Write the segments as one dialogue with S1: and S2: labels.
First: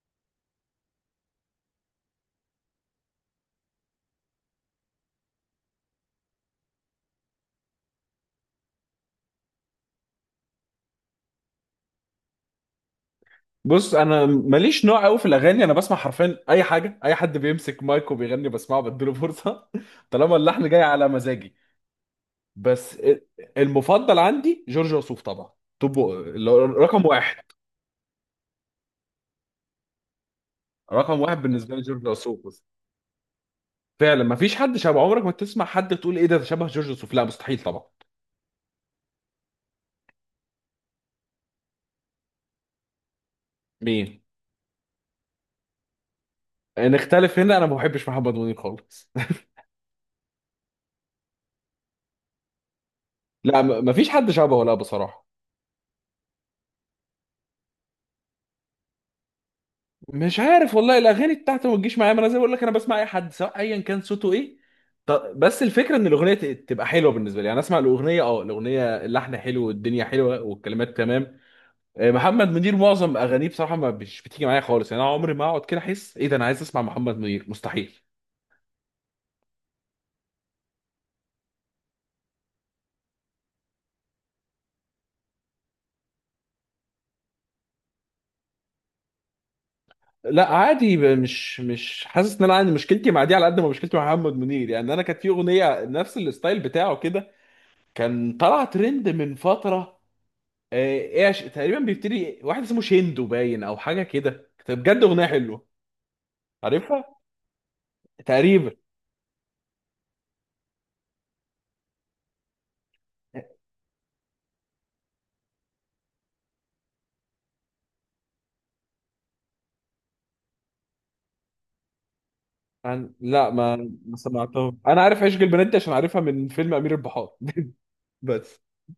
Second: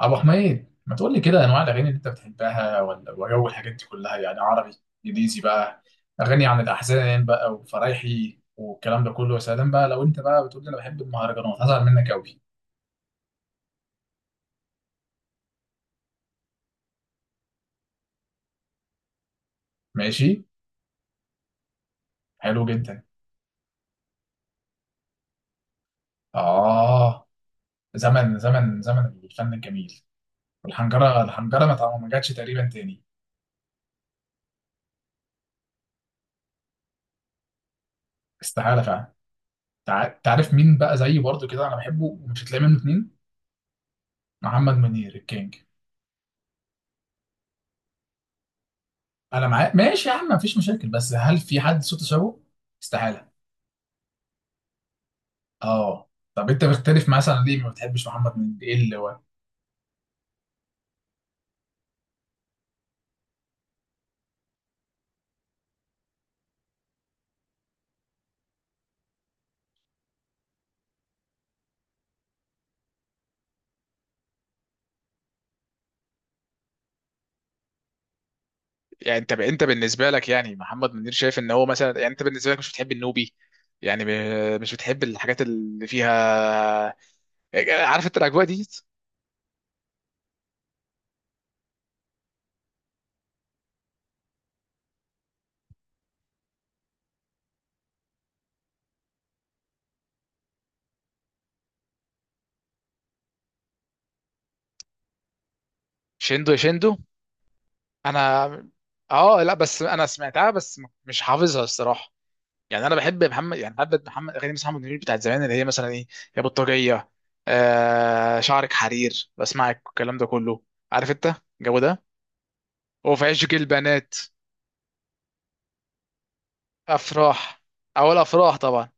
S1: ابو حميد، ما تقول لي كده انواع الاغاني اللي انت بتحبها؟ ولا وجو الحاجات دي كلها، يعني عربي، انجليزي بقى، اغاني عن الاحزان بقى وفرايحي والكلام ده كله. يا سلام بقى، لو انت بقى بتقول لي انا بحب المهرجانات هزعل منك قوي.
S2: بص، انا ماليش نوع قوي في الاغاني. انا بسمع حرفيا اي حاجه، اي حد بيمسك مايك وبيغني بسمعه بديله فرصه طالما
S1: ماشي.
S2: اللحن جاي على مزاجي.
S1: حلو
S2: بس،
S1: جدا.
S2: المفضل عندي جورج وسوف طبعا. طب اللي هو رقم
S1: اه،
S2: واحد.
S1: زمن زمن زمن الفن الجميل.
S2: رقم
S1: والحنجره
S2: واحد
S1: الحنجره ما
S2: بالنسبه لي
S1: تع-
S2: جورج
S1: ما جاتش
S2: وسوف بس.
S1: تقريبا تاني.
S2: فعلا، ما فيش حد شبه. عمرك ما تسمع حد تقول ايه ده ده شبه جورج وسوف، لا، مستحيل طبعا.
S1: استحاله فعلا. تعرف مين بقى زيي برضو كده انا بحبه ومش هتلاقي منه اتنين؟
S2: مين؟
S1: محمد منير الكينج.
S2: نختلف هنا، انا ما بحبش محمد منير خالص
S1: انا معاك، ماشي يا عم، مفيش مشاكل، بس هل في حد صوته شبهه؟ استحالة.
S2: لا، ما فيش حد شبهه، لا بصراحه.
S1: اه طب انت بتختلف مثلا ليه؟ ما بتحبش محمد منير، ايه اللي هو؟
S2: مش عارف والله، الاغاني بتاعته ما تجيش معايا. ما انا زي ما بقول لك انا بسمع اي حد سواء ايا كان صوته ايه. بس الفكره ان الاغنيه تبقى حلوه بالنسبه لي، يعني اسمع الاغنيه اللحن حلو والدنيا حلوه والكلمات تمام. محمد منير معظم اغانيه بصراحه ما مش بتيجي معايا خالص، يعني انا عمري ما اقعد كده احس ايه ده، انا عايز اسمع محمد منير؟ مستحيل.
S1: يعني انت بالنسبه لك، يعني محمد منير شايف ان هو مثلا، يعني انت بالنسبه لك مش بتحب النوبي، يعني مش بتحب الحاجات اللي فيها، عارف انت الاجواء دي.
S2: لا، عادي، مش حاسس ان انا عندي مشكلتي مع دي على قد ما مشكلتي مع محمد منير. يعني انا كانت في اغنيه نفس الستايل بتاعه كده، كان طلع ترند من فتره. ايه تقريبا بيبتدي واحد اسمه شيندو باين او حاجه كده، كانت بجد اغنيه حلوه.
S1: شندو يا شندو.
S2: عارفها
S1: انا،
S2: تقريبا.
S1: اه لا بس انا سمعتها بس مش حافظها الصراحه. يعني انا بحب محمد، يعني بحب محمد، اغاني محمد منير بتاعت زمان، اللي هي مثلا ايه، يا بطاريه، آه شعرك حرير، بسمعك الكلام ده كله، عارف انت الجو ده. هو في
S2: لا،
S1: عشق
S2: ما
S1: البنات.
S2: ما سمعتهم، انا عارف عشق البنات دي عشان عارفها من فيلم امير البحار
S1: افراح، اول افراح
S2: بس.
S1: طبعا.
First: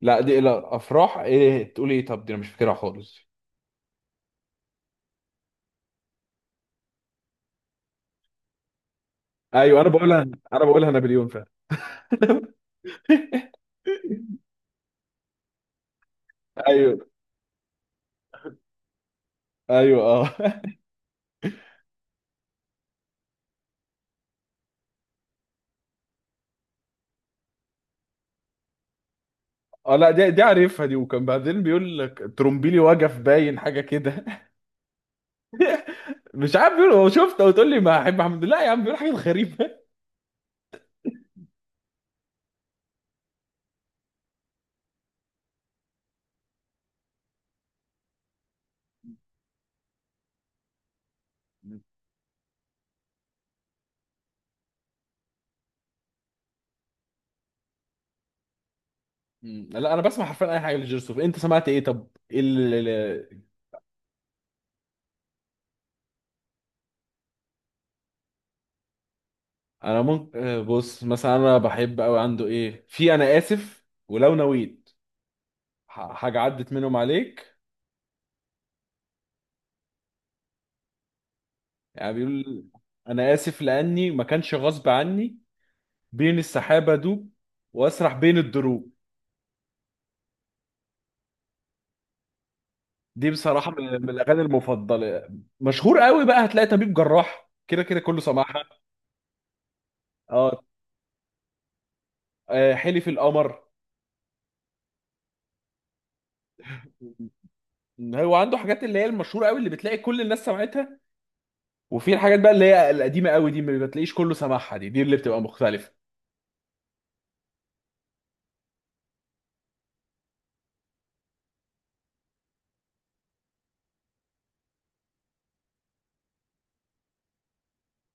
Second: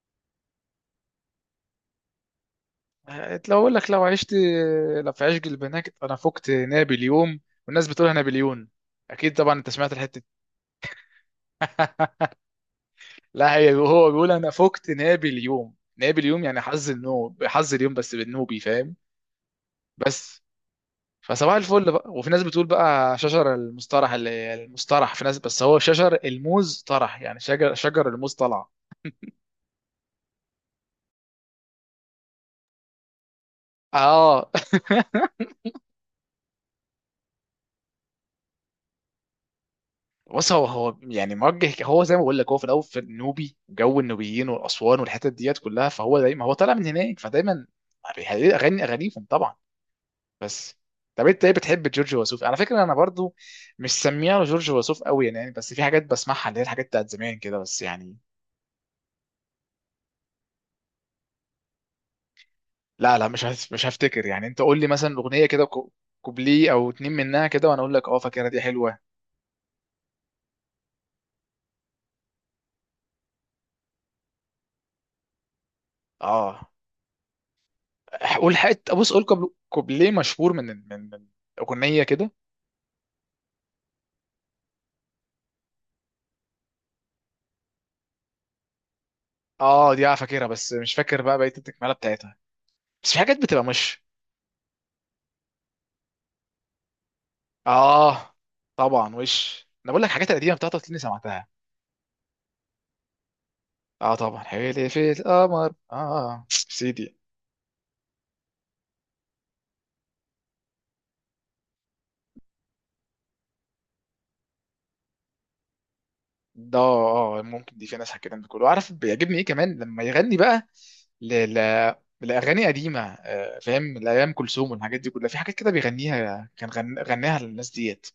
S2: لا دي لا افراح، ايه تقول ايه؟ طب دي انا مش فاكرها خالص.
S1: لو اقول لك لو عشت، لو في عشق البنات انا فقت نابليون، والناس بتقولها نابليون، اكيد طبعا انت
S2: ايوه، انا
S1: سمعت الحته
S2: بقولها
S1: دي.
S2: انا بقولها نابليون فعلا
S1: لا هي هو بيقول انا فقت نابليون. نابليون يعني حظ
S2: ايوه،
S1: النوم، حظ اليوم بس، بالنوبي، فاهم.
S2: ايوه، اه.
S1: بس فصباح الفل بقى. وفي ناس بتقول بقى شجر المسترح، اللي المسترح، في ناس بس هو شجر الموز طرح، يعني شجر الموز طلع.
S2: اه، لا دي عارفها، دي وكان بعدين بيقول لك ترومبيلي وجف باين حاجه كده
S1: اه
S2: مش عارف، بيقول هو شفت وتقول لي ما احب حمد الله يا عم، بيقول حاجه غريبه.
S1: بص، هو هو يعني موجه، هو زي ما بقول لك، هو في الاول في النوبي، جو النوبيين والاسوان والحتت ديت كلها، فهو دايما هو طالع من هناك، فدايما بيغني اغانيهم طبعا. بس. طب انت ايه بتحب جورج وسوف؟ على فكره انا برضو مش سميها جورج وسوف قوي يعني، بس في حاجات بسمعها اللي هي الحاجات بتاعت زمان كده، بس يعني.
S2: مم. لا، انا بسمع حرفيا اي حاجه لجيرسوف. انت سمعت ايه؟ طب ايه
S1: لا مش هفتكر يعني، انت قول لي مثلا اغنيه كده، كوبليه او اتنين منها كده وانا اقول لك اه فاكرها دي حلوه.
S2: انا ممكن بص مثلا، انا بحب قوي عنده ايه في انا اسف ولو نويت. حاجه
S1: اه
S2: عدت منهم عليك.
S1: قول حته، بص قول كوبليه مشهور من اغنيه
S2: يعني
S1: كده.
S2: بيقول: انا اسف لاني ما كانش غصب عني، بين السحابه دوب، واسرح بين الدروب.
S1: اه دي، اه فاكرها بس مش فاكر بقى بقيه التكمله بتاعتها. بس في
S2: دي
S1: حاجات بتبقى
S2: بصراحه
S1: مش.
S2: من الاغاني المفضله. مشهور قوي بقى، هتلاقي طبيب جراح كده كده كله
S1: اه
S2: سمعها.
S1: طبعا، وش انا بقول لك، حاجات القديمه
S2: اه.
S1: بتاعتها اللي سمعتها.
S2: حلف القمر.
S1: اه طبعا، حبيبي في القمر، اه سيدي.
S2: هو عنده حاجات اللي هي المشهوره قوي اللي بتلاقي كل الناس سمعتها، وفي الحاجات بقى اللي هي القديمه قوي دي ما بتلاقيش كله سامعها، دي اللي بتبقى مختلفه.
S1: ده اه ممكن دي، في ناس الكلام ده كله. عارف بيعجبني ايه كمان لما يغني بقى، ل... ل... لاغاني قديمه، فاهم، لايام كلثوم والحاجات دي كلها. في حاجات كده بيغنيها، كان غناها للناس ديت.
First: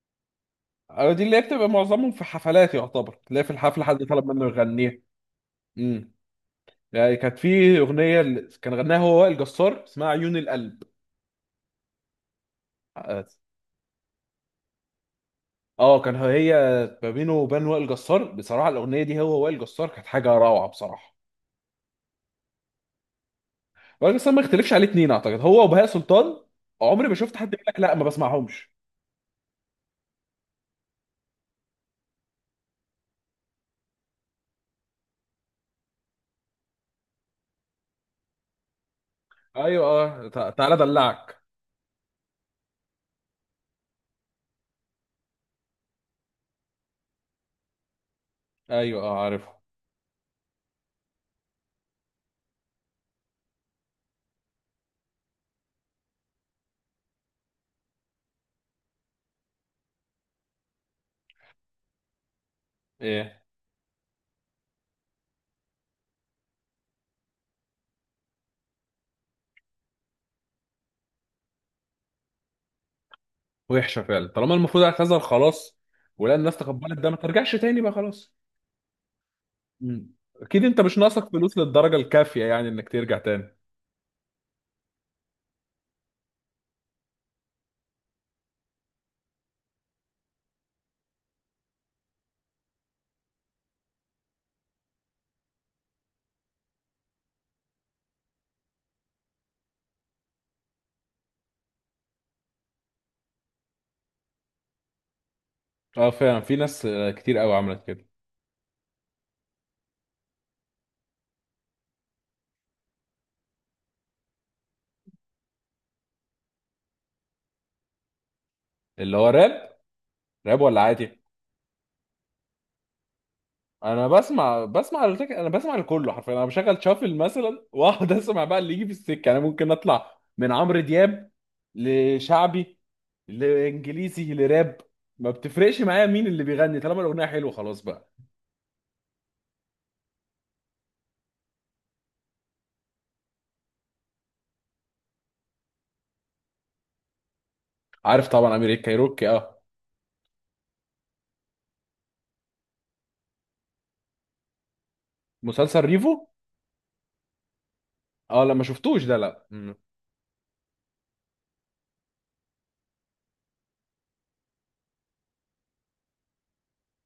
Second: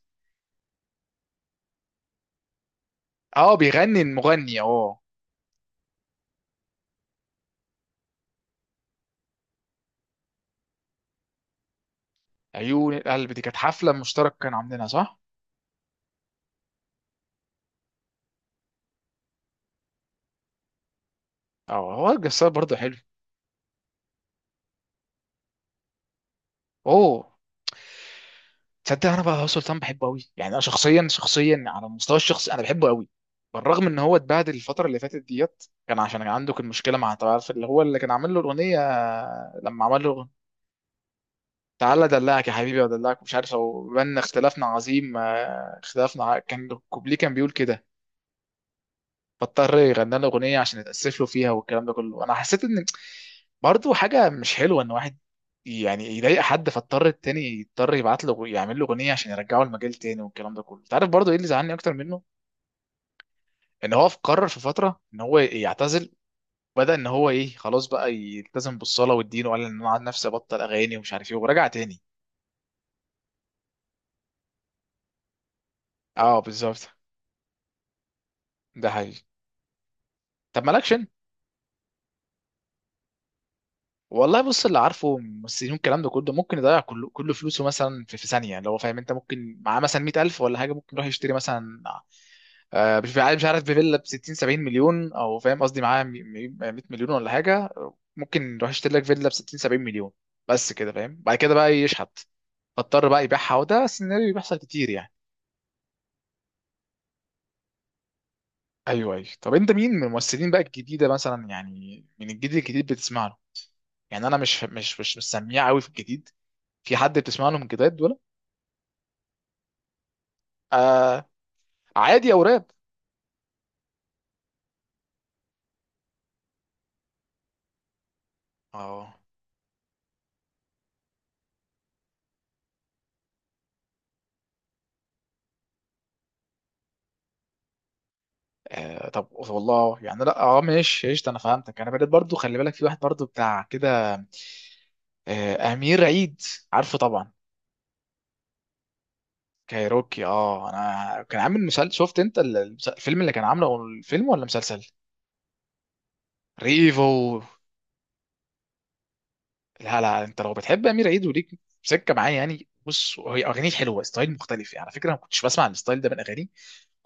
S2: أو دي اللي هي بتبقى معظمهم في حفلات، يعتبر تلاقي في
S1: اه،
S2: الحفله
S1: بيغني
S2: حد طلب منه
S1: المغني، اه.
S2: يغنيها. امم يعني كانت في اغنيه كان غناها هو وائل جسار، اسمها عيون القلب.
S1: عيون
S2: اه.
S1: القلب دي كانت حفله مشترك، كانوا عاملينها، صح؟
S2: كان هي ما بينه وبين وائل جسار بصراحه، الاغنيه دي هو وائل جسار كانت حاجه روعه بصراحه.
S1: اه هو الجسار برضه حلو.
S2: وائل جسار ما يختلفش عليه اتنين، اعتقد هو وبهاء سلطان. عمري ما
S1: اوه.
S2: شفت حد يقول لك لا ما بسمعهمش.
S1: تصدق انا بقى سلطان بحبه قوي، يعني انا شخصيا، شخصيا على المستوى الشخصي انا بحبه قوي، بالرغم ان هو اتبهدل الفتره اللي فاتت ديت، كان عشان كان عنده، كان مشكله مع، انت عارف اللي هو اللي كان عامل له الاغنيه، لما
S2: ايوه
S1: عمل
S2: اه.
S1: له
S2: تعالى ادلعك.
S1: تعالى ادلعك يا حبيبي وادلعك، مش عارف هو، بان اختلافنا عظيم، اختلافنا كان الكوبليه كان بيقول كده.
S2: ايوه اه، عارفه
S1: فاضطر يغني له اغنيه عشان يتاسف له فيها والكلام ده كله. انا حسيت ان برضه حاجه مش حلوه ان واحد يعني يضايق حد، فاضطر التاني يضطر يبعت له يعمل له اغنيه عشان يرجعه المجال تاني والكلام ده كله. انت عارف برضه ايه اللي زعلني اكتر منه؟
S2: ايه؟
S1: ان هو قرر في فتره ان هو يعتزل، بدأ ان هو ايه، خلاص بقى يلتزم بالصلاه والدين، وقال ان انا عن نفسي ابطل اغاني ومش عارف ايه، ورجع تاني.
S2: وحشه فعلا، طالما المفروض اعتذر خلاص. ولا
S1: اه
S2: الناس
S1: بالظبط.
S2: تقبلت ده، ما ترجعش تاني بقى خلاص.
S1: ده حقيقي.
S2: مم.
S1: طب
S2: اكيد، انت
S1: مالكش
S2: مش
S1: انت.
S2: ناقصك فلوس للدرجه الكافيه يعني انك ترجع تاني.
S1: والله بص، اللي عارفه ممثلين الكلام ده كله ممكن يضيع كل فلوسه مثلا في, في ثانيه. لو هو فاهم، انت ممكن معاه مثلا 100,000 ولا حاجه، ممكن يروح يشتري مثلا، مش عارف بفيلا ب 60 70 مليون، او فاهم قصدي، معاه 100 مليون ولا حاجه، ممكن يروح يشتري لك فيلا ب 60 70 مليون بس كده، فاهم، بعد كده بقى يشحت فاضطر بقى يبيعها. وده سيناريو بيحصل كتير يعني.
S2: اه فعلا، في ناس كتير قوي عملت كده.
S1: ايوه ايوه. طب انت مين من الممثلين بقى الجديده مثلا، يعني من الجديد الجديد بتسمع له؟ يعني انا مش سميع قوي في الجديد. في حد بتسمع له من الجداد
S2: اللي هو راب؟ راب ولا عادي؟
S1: ولا عادي او راب؟
S2: انا بسمع لكله حرفيا، انا بشغل شافل مثلا واقعد اسمع بقى اللي يجي في
S1: اه.
S2: السكه. انا ممكن اطلع من عمرو دياب لشعبي، لانجليزي، لراب. ما بتفرقش معايا مين اللي بيغني، طالما الاغنيه حلوه خلاص بقى.
S1: آه طب والله يعني لا، اه ماشي قشطه، انا فهمتك. انا بدأت برضو، خلي بالك في واحد برضو بتاع كده، آه امير عيد، عارفه طبعا.
S2: عارف طبعا، امير الكايروكي اه.
S1: كايروكي، اه، انا كان عامل مسلسل، شفت انت الفيلم اللي كان عامله، أو الفيلم ولا مسلسل
S2: مسلسل ريفو.
S1: ريفو؟
S2: اه لا، ما شفتوش ده، لا. مم.
S1: لا لا، انت لو بتحب امير عيد وليك سكه معاه، يعني بص هي اغانيه حلوه، ستايل مختلف يعني، على فكره انا ما كنتش بسمع الستايل ده من اغانيه.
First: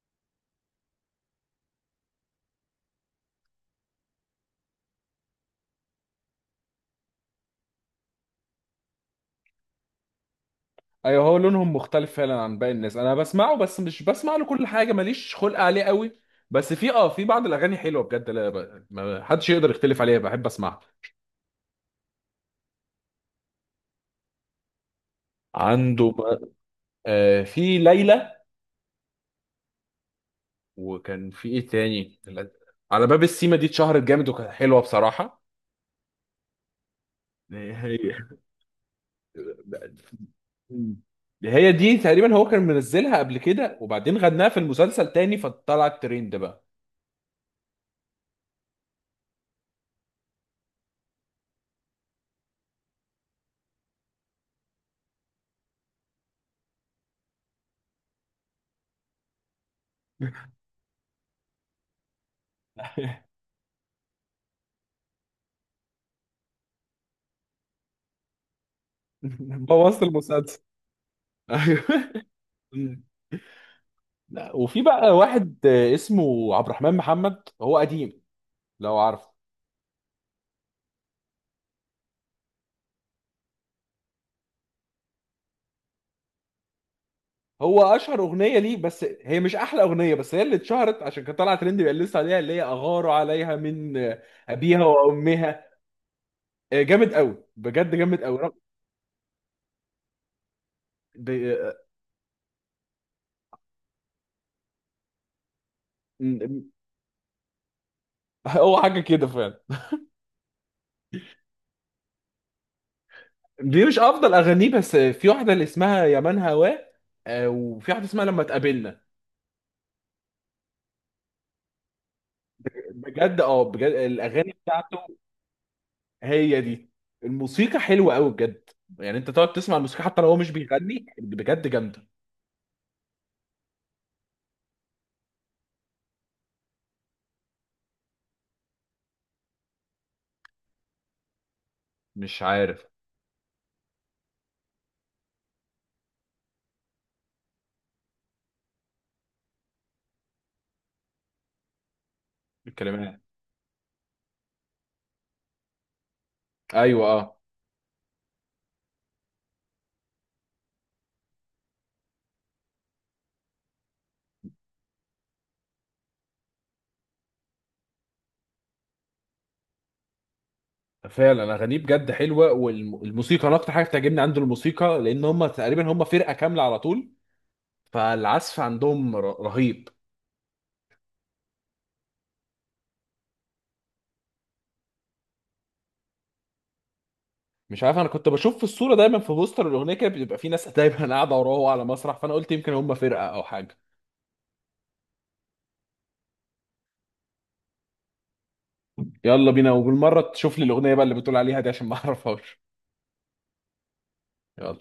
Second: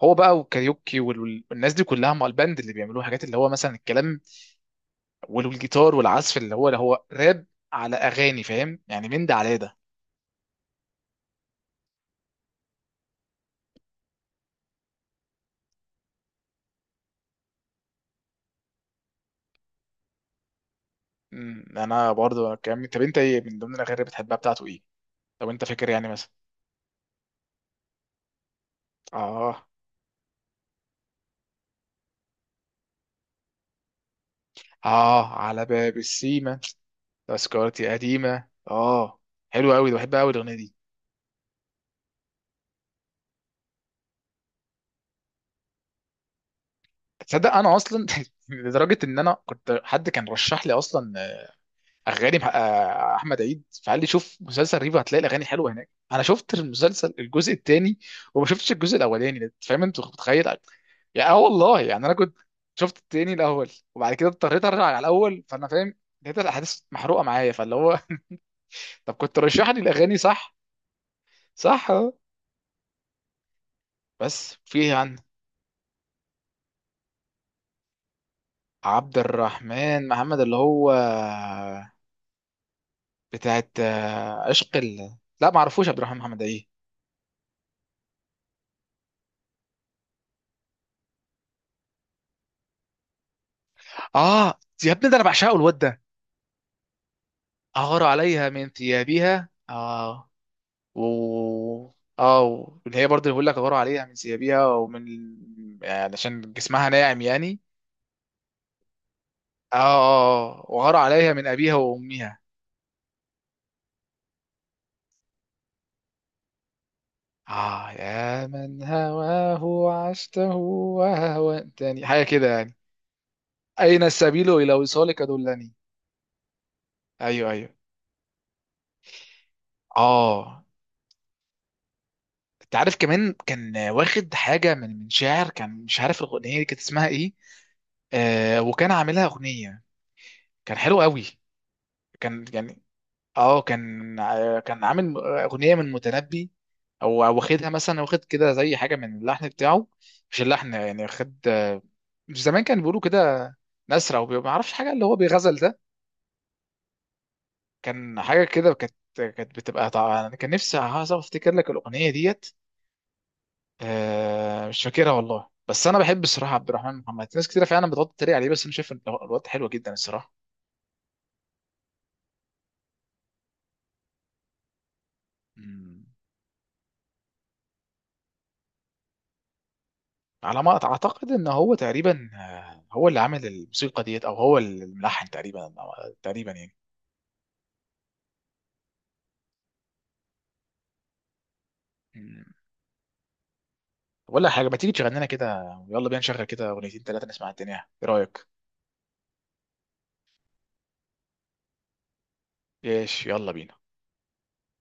S1: هو بقى وكاريوكي والناس دي كلها مع الباند اللي بيعملوه، حاجات اللي هو مثلا الكلام والجيتار والعزف اللي هو، اللي هو راب على اغاني، فاهم يعني، من ده على ده.
S2: ايوه، هو لونهم مختلف فعلا عن باقي الناس، انا بسمعه بس مش بسمع له كل حاجه، ماليش خلق عليه قوي. بس في بعض الاغاني حلوه بجد، لا ما حدش يقدر يختلف عليها، بحب اسمعها.
S1: انا برضه طب انت ايه من ضمن الاغاني اللي بتحبها بتاعته ايه، لو انت فاكر يعني
S2: عنده
S1: مثلا؟
S2: في ليلى.
S1: اه
S2: وكان في ايه تاني؟ على باب السيما دي اتشهرت جامد وكانت حلوه
S1: اه،
S2: بصراحه.
S1: على باب السيما، تذكرتي
S2: هي
S1: قديمه، اه. حلو قوي، ده بحبها قوي الاغنيه دي.
S2: هي دي تقريبا هو كان منزلها قبل كده، وبعدين غناها في المسلسل تاني فطلعت ترند بقى.
S1: تصدق انا اصلا لدرجه ان انا كنت، حد كان رشح لي اصلا احمد عيد، فقال لي شوف مسلسل ريفو هتلاقي الاغاني حلوه هناك. انا شفت المسلسل الجزء الثاني وما شفتش الجزء الاولاني ده. فاهم انت، متخيل يعني، اه والله يعني انا كنت شفت التاني الاول وبعد كده اضطريت ارجع على الاول. فانا فاهم لقيت الاحداث محروقه معايا، فاللي هو طب كنت رشح لي
S2: بوظت
S1: الاغاني، صح؟
S2: المسلسل. ايوه
S1: صح اه.
S2: مم.
S1: بس
S2: لا، وفي
S1: في،
S2: بقى
S1: عن
S2: واحد اسمه عبد الرحمن محمد، هو قديم لو
S1: عبد
S2: عارفه.
S1: الرحمن محمد اللي هو بتاعت، عشق لا ما اعرفوش عبد الرحمن محمد، ايه؟
S2: هو اشهر اغنيه ليه بس هي مش احلى اغنيه، بس هي اللي اتشهرت عشان كانت طالعه ترند بيقال لسه عليها، اللي هي اغار عليها من
S1: اه
S2: ابيها
S1: يا ابني ده انا بعشقه
S2: وامها.
S1: الواد ده.
S2: جامد قوي بجد،
S1: أغار
S2: جامد قوي
S1: عليها من ثيابها، آه، و،
S2: ب- آه،
S1: اه اللي هي برضه بيقول لك أغار عليها من ثيابها ومن، يعني
S2: م-
S1: عشان
S2: م-
S1: جسمها ناعم يعني.
S2: هو حاجه كده فعلا.
S1: اه اه آه. وغار عليها من أبيها وأمها.
S2: دي مش افضل اغانيه، بس في واحده اللي اسمها يا من هواه،
S1: اه
S2: وفي واحده اسمها لما
S1: يا من
S2: تقابلنا.
S1: هواه عشته وهوتني، حاجة كده يعني.
S2: بجد اه بجد
S1: أين السبيل
S2: الاغاني.
S1: إلى وصالك دلني.
S2: هي دي.
S1: أيوه أيوه.
S2: الموسيقى حلوة قوي بجد، يعني انت تقعد تسمع الموسيقى حتى لو هو مش
S1: اه
S2: بيغني، بجد جامدة.
S1: انت عارف كمان كان واخد حاجة من، من شاعر، كان مش عارف الأغنية دي كانت اسمها ايه، آه وكان عاملها أغنية. كان حلو قوي،
S2: مش
S1: كان يعني،
S2: عارف
S1: اه، كان كان عامل اغنيه من متنبي، او او واخدها مثلا، واخد كده زي حاجه من اللحن بتاعه، مش اللحن يعني، واخد، مش زمان كان بيقولوا
S2: الكلمات.
S1: كده، نسرة وما اعرفش حاجه اللي هو بيغزل ده.
S2: ايوه اه
S1: كان حاجه كده، كانت كانت بتبقى، طبعا انا كان نفسي عايز افتكر لك الاغنيه ديت. آه مش فاكرها والله، بس انا بحب الصراحه عبد الرحمن محمد. ناس كتير فعلا بتقعد تتريق عليه بس انا شايف إن الواد حلو جدا الصراحه.
S2: فعلا، اغانيه بجد حلوة، والموسيقى انا اكتر حاجة بتعجبني عنده الموسيقى، لان هم تقريبا
S1: مم.
S2: هم فرقة كاملة على طول، فالعزف عندهم رهيب.
S1: على ما اعتقد ان هو تقريبا، هو اللي عامل الموسيقى ديت، او هو الملحن تقريبا تقريبا يعني.
S2: مش عارف، انا كنت بشوف في الصورة دايما، في بوستر الاغنية كده بيبقى في ناس دايما قاعدة وراه على مسرح، فانا
S1: مم.
S2: قلت يمكن هم فرقة او حاجة.
S1: ولا حاجه، ما تيجي تشغل لنا كده، يلا بينا نشغل كده اغنيتين ثلاثه نسمع الدنيا، ايه رايك؟
S2: يلا بينا، وبالمرة تشوف لي الاغنية بقى اللي بتقول عليها دي عشان ما اعرفهاش.
S1: ايش، يلا بينا.
S2: يلا.